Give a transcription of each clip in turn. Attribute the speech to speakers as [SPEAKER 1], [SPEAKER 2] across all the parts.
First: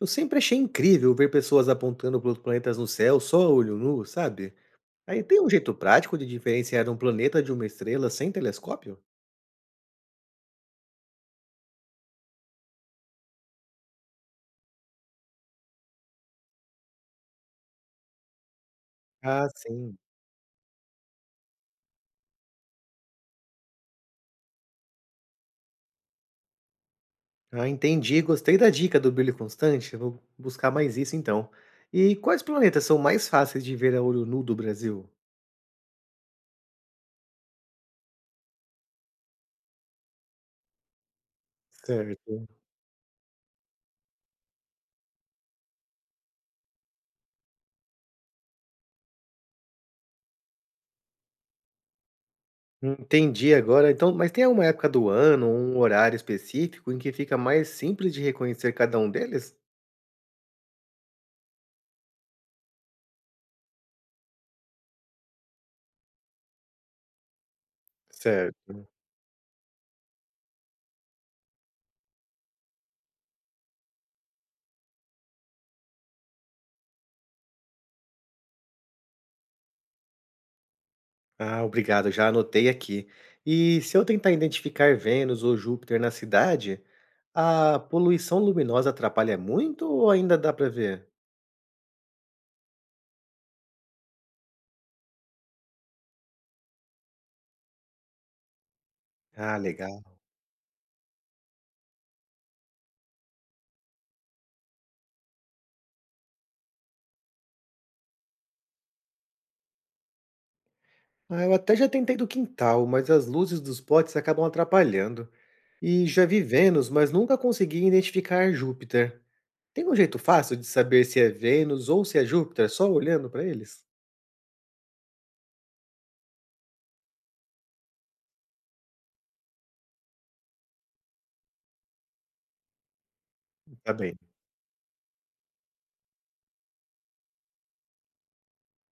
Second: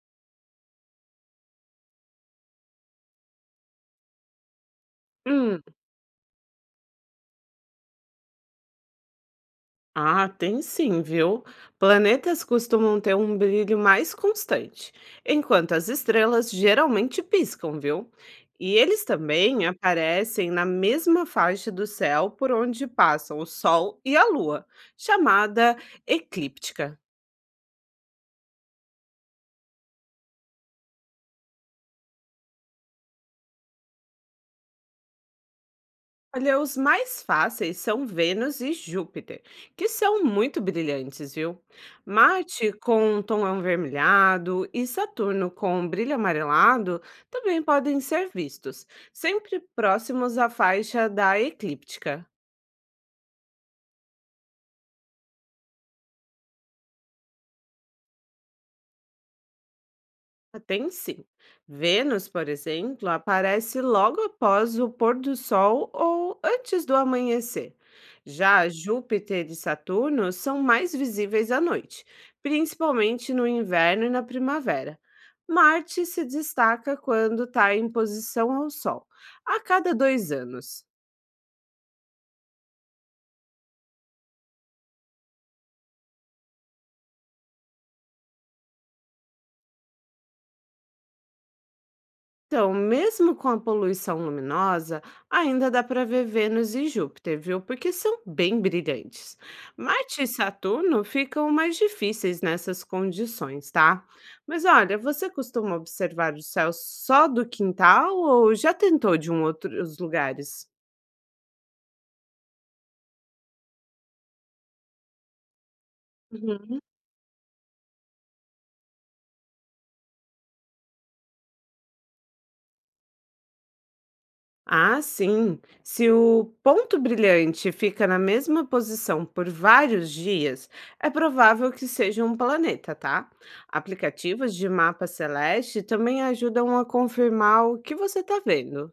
[SPEAKER 1] Eu sempre achei incrível ver pessoas apontando para outros planetas no céu só a olho nu, sabe? Aí tem um
[SPEAKER 2] Hum,
[SPEAKER 1] jeito prático de diferenciar um planeta de uma estrela sem telescópio?
[SPEAKER 2] ah, tem sim, viu? Planetas costumam ter um brilho mais constante, enquanto as estrelas geralmente piscam, viu? E eles
[SPEAKER 1] Ah,
[SPEAKER 2] também
[SPEAKER 1] sim.
[SPEAKER 2] aparecem na mesma faixa do céu por onde passam o Sol e a Lua, chamada eclíptica.
[SPEAKER 1] Ah, entendi. Gostei da dica do brilho constante. Vou buscar mais isso então. E quais planetas são mais fáceis de ver a olho nu do Brasil?
[SPEAKER 2] Olha, os mais fáceis são Vênus e Júpiter, que são muito brilhantes, viu?
[SPEAKER 1] Certo.
[SPEAKER 2] Marte com um tom avermelhado e Saturno com um brilho amarelado também podem ser vistos, sempre próximos à faixa da eclíptica.
[SPEAKER 1] Entendi agora. Então, mas tem alguma época do ano, um horário específico em que fica mais simples de reconhecer cada um deles?
[SPEAKER 2] Ah, tem sim. Vênus, por exemplo, aparece logo após o pôr do sol ou antes do amanhecer. Já
[SPEAKER 1] Certo.
[SPEAKER 2] Júpiter e Saturno são mais visíveis à noite, principalmente no inverno e na primavera. Marte se destaca quando está em posição ao Sol, a cada 2 anos.
[SPEAKER 1] Ah, obrigado, já anotei aqui. E se eu tentar identificar Vênus ou Júpiter na cidade, a poluição luminosa atrapalha muito ou ainda dá para ver?
[SPEAKER 2] Então, mesmo com a poluição luminosa, ainda dá para ver Vênus e Júpiter, viu? Porque são bem brilhantes.
[SPEAKER 1] Ah, legal.
[SPEAKER 2] Marte e Saturno ficam mais difíceis nessas condições, tá? Mas olha, você costuma observar o céu só do quintal ou já tentou de um outros lugares?
[SPEAKER 1] Ah, eu até já tentei do quintal, mas as luzes dos potes acabam atrapalhando. E já vi
[SPEAKER 2] Uhum.
[SPEAKER 1] Vênus, mas nunca consegui identificar Júpiter. Tem um jeito fácil de saber se é Vênus ou se é Júpiter só olhando para eles?
[SPEAKER 2] Ah, sim. Se o ponto brilhante fica na mesma posição por vários dias, é provável que seja um planeta, tá?
[SPEAKER 1] Tá bem.
[SPEAKER 2] Aplicativos de mapa celeste também ajudam a confirmar o que você está vendo.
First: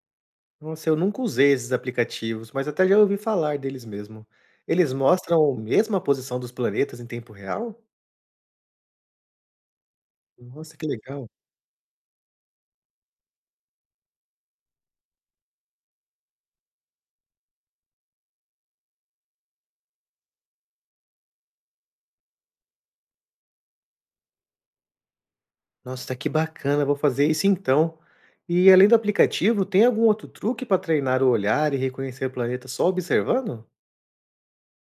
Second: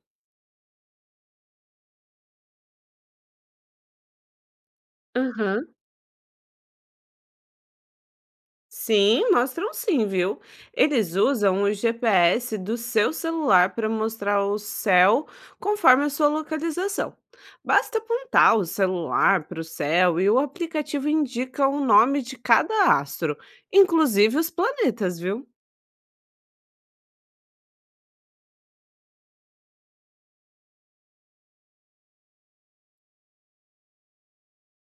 [SPEAKER 1] Nossa, eu nunca usei esses aplicativos, mas até já ouvi falar deles mesmo. Eles mostram a mesma posição dos planetas em tempo real?
[SPEAKER 2] Sim, mostram sim, viu?
[SPEAKER 1] Nossa, que
[SPEAKER 2] Eles
[SPEAKER 1] legal.
[SPEAKER 2] usam o GPS do seu celular para mostrar o céu conforme a sua localização. Basta apontar o celular para o céu e o aplicativo indica o nome de cada astro, inclusive os planetas, viu?
[SPEAKER 1] Nossa, que bacana, vou fazer isso então. E além do aplicativo, tem algum outro truque para treinar o olhar e reconhecer o planeta só observando?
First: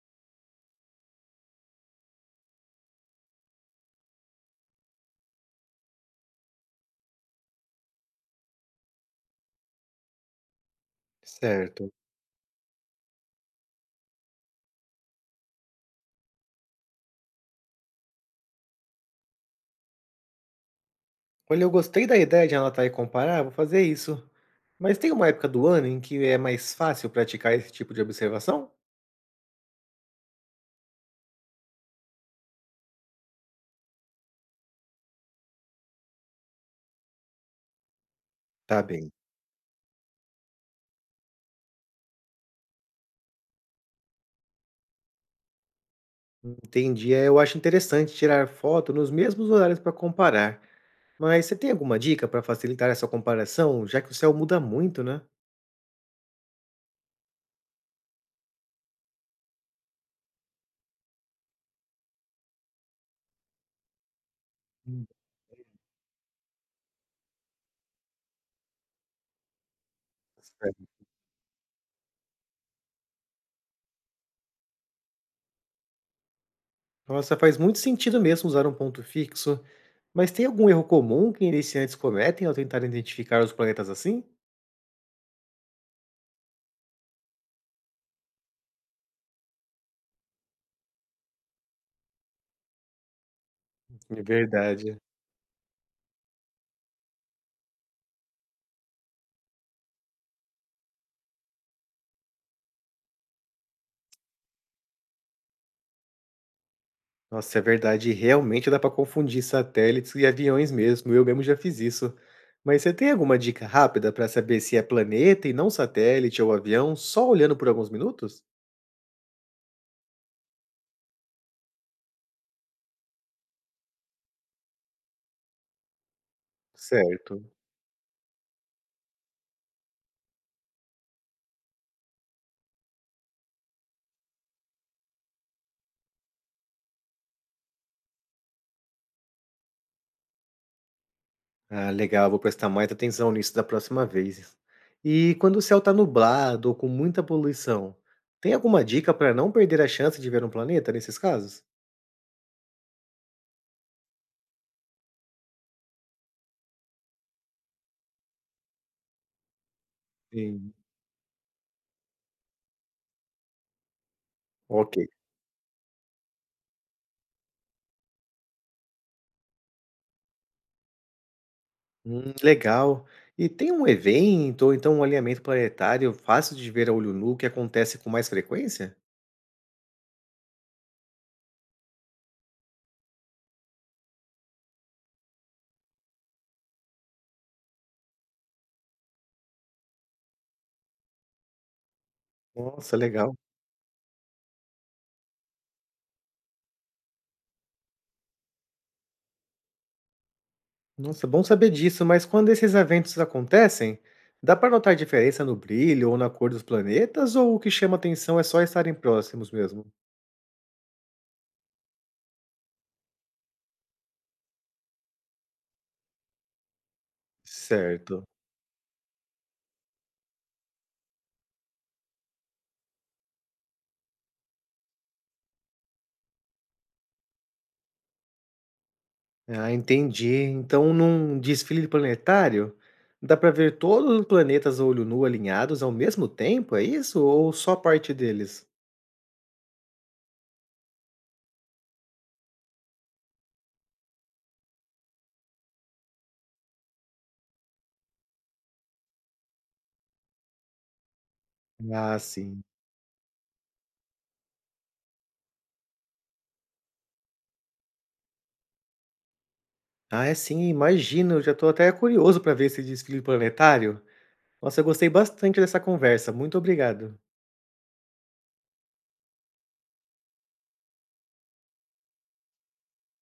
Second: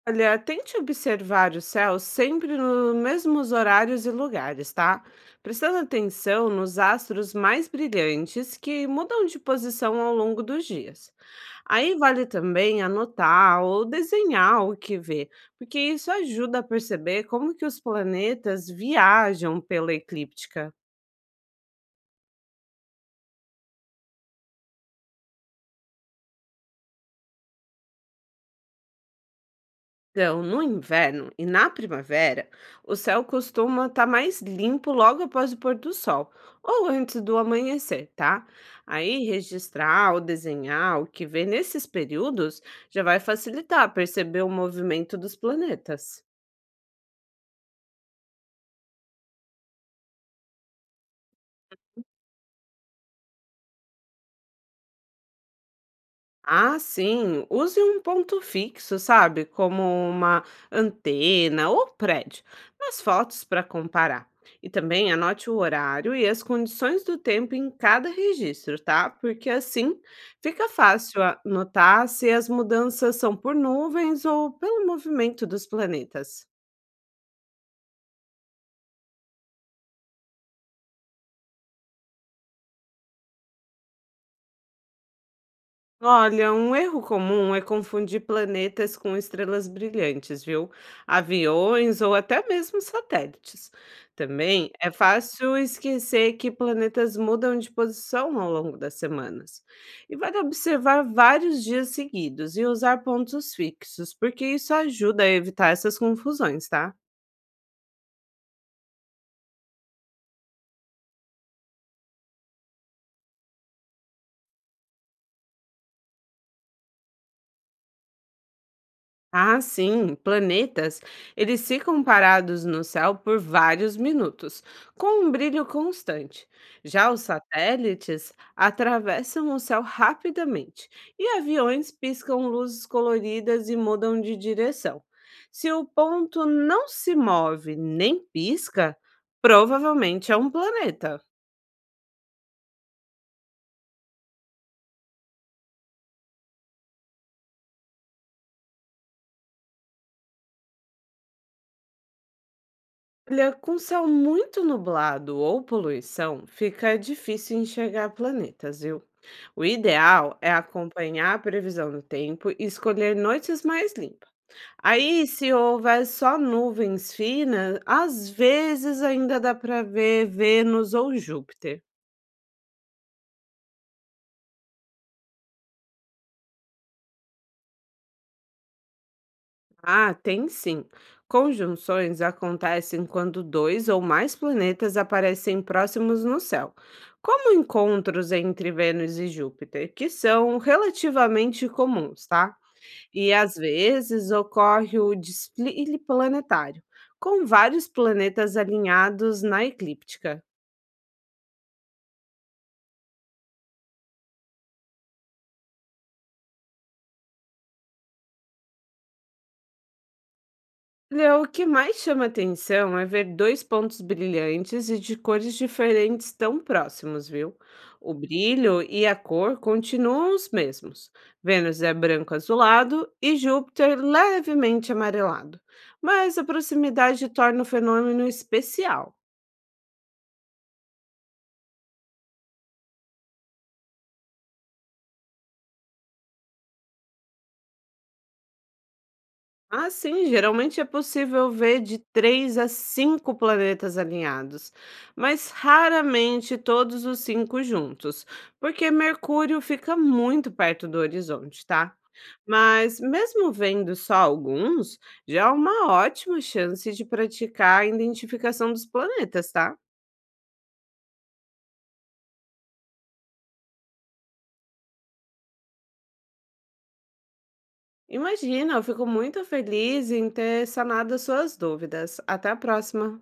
[SPEAKER 2] Olha, tente observar o céu sempre nos mesmos horários e lugares, tá? Prestando atenção nos astros mais brilhantes que mudam de posição ao longo dos dias.
[SPEAKER 1] Certo.
[SPEAKER 2] Aí vale também anotar ou desenhar o que vê, porque isso ajuda a perceber como que os planetas viajam pela eclíptica.
[SPEAKER 1] Olha, eu gostei da ideia de anotar e comparar, vou fazer isso. Mas tem uma época do ano em que é mais fácil praticar esse tipo de observação?
[SPEAKER 2] Então, no inverno e na primavera, o céu costuma estar mais limpo logo após o pôr do sol ou antes do amanhecer, tá?
[SPEAKER 1] Tá bem.
[SPEAKER 2] Aí, registrar ou desenhar o que vê nesses períodos já vai facilitar perceber o movimento dos planetas.
[SPEAKER 1] Entendi. É, eu acho interessante tirar foto nos mesmos horários para comparar. Mas você tem alguma dica para facilitar essa comparação, já que o céu muda muito, né?
[SPEAKER 2] Ah, sim. Use um ponto fixo, sabe? Como uma antena ou prédio, nas fotos para comparar. E
[SPEAKER 1] Hum,
[SPEAKER 2] também anote o horário e as condições do tempo em cada registro, tá? Porque assim fica
[SPEAKER 1] certo.
[SPEAKER 2] fácil notar se as mudanças são por nuvens ou pelo movimento dos planetas.
[SPEAKER 1] Nossa, faz muito sentido mesmo usar um ponto fixo. Mas tem algum erro comum que iniciantes cometem ao tentar identificar os planetas assim?
[SPEAKER 2] Olha, um erro comum é confundir planetas com estrelas brilhantes, viu? Aviões ou até mesmo satélites.
[SPEAKER 1] É
[SPEAKER 2] Também é
[SPEAKER 1] verdade.
[SPEAKER 2] fácil esquecer que planetas mudam de posição ao longo das semanas. E vale observar vários dias seguidos e usar pontos fixos, porque isso ajuda a evitar essas confusões, tá?
[SPEAKER 1] Nossa, é verdade, realmente dá para confundir satélites e aviões mesmo. Eu mesmo já fiz isso. Mas você tem alguma dica rápida para saber se é planeta e não satélite ou avião, só olhando por alguns minutos?
[SPEAKER 2] Ah, sim, planetas, eles ficam parados no céu por vários minutos, com um brilho constante. Já os
[SPEAKER 1] Certo.
[SPEAKER 2] satélites atravessam o céu rapidamente e aviões piscam luzes coloridas e mudam de direção. Se o ponto não se move nem pisca, provavelmente é um planeta.
[SPEAKER 1] Ah, legal, vou prestar mais atenção nisso da próxima vez. E quando o céu está nublado ou com muita poluição, tem alguma dica para não perder a chance de ver um planeta nesses casos?
[SPEAKER 2] Olha, com céu muito nublado ou poluição, fica difícil enxergar planetas, viu? O ideal é
[SPEAKER 1] Sim.
[SPEAKER 2] acompanhar a previsão do tempo e escolher noites mais limpas.
[SPEAKER 1] Ok.
[SPEAKER 2] Aí, se houver só nuvens finas, às vezes ainda dá para ver Vênus ou Júpiter.
[SPEAKER 1] Legal. E tem um evento ou então um alinhamento planetário fácil de ver a olho nu que acontece com mais frequência?
[SPEAKER 2] Ah, tem sim. Conjunções acontecem quando dois ou mais planetas aparecem próximos no céu, como encontros entre Vênus e Júpiter, que são relativamente comuns, tá?
[SPEAKER 1] Nossa, legal.
[SPEAKER 2] E às vezes ocorre o desfile planetário, com vários planetas alinhados na eclíptica.
[SPEAKER 1] Nossa, bom saber disso, mas quando esses eventos acontecem, dá para notar diferença no brilho ou na cor dos planetas ou o que chama atenção é só estarem próximos mesmo?
[SPEAKER 2] Olha, o que mais chama atenção é ver dois pontos brilhantes e de cores diferentes tão próximos, viu? O
[SPEAKER 1] Certo.
[SPEAKER 2] brilho e a cor continuam os mesmos. Vênus é branco azulado e Júpiter levemente amarelado, mas a proximidade torna o fenômeno especial.
[SPEAKER 1] Ah, entendi. Então, num desfile planetário, dá para ver todos os planetas a olho nu alinhados ao mesmo tempo, é isso? Ou só parte deles?
[SPEAKER 2] Ah, sim, geralmente é possível ver de 3 a 5 planetas alinhados, mas raramente todos os cinco juntos, porque Mercúrio fica muito perto do horizonte, tá?
[SPEAKER 1] Ah, sim.
[SPEAKER 2] Mas mesmo vendo só alguns, já é uma ótima chance de praticar a identificação dos planetas, tá?
[SPEAKER 1] Ah, é sim, imagino. Eu Já estou até curioso para ver esse desfile planetário. Nossa, eu gostei bastante dessa conversa. Muito obrigado.
[SPEAKER 2] Imagina, eu fico muito feliz em ter sanado as suas dúvidas. Até a próxima!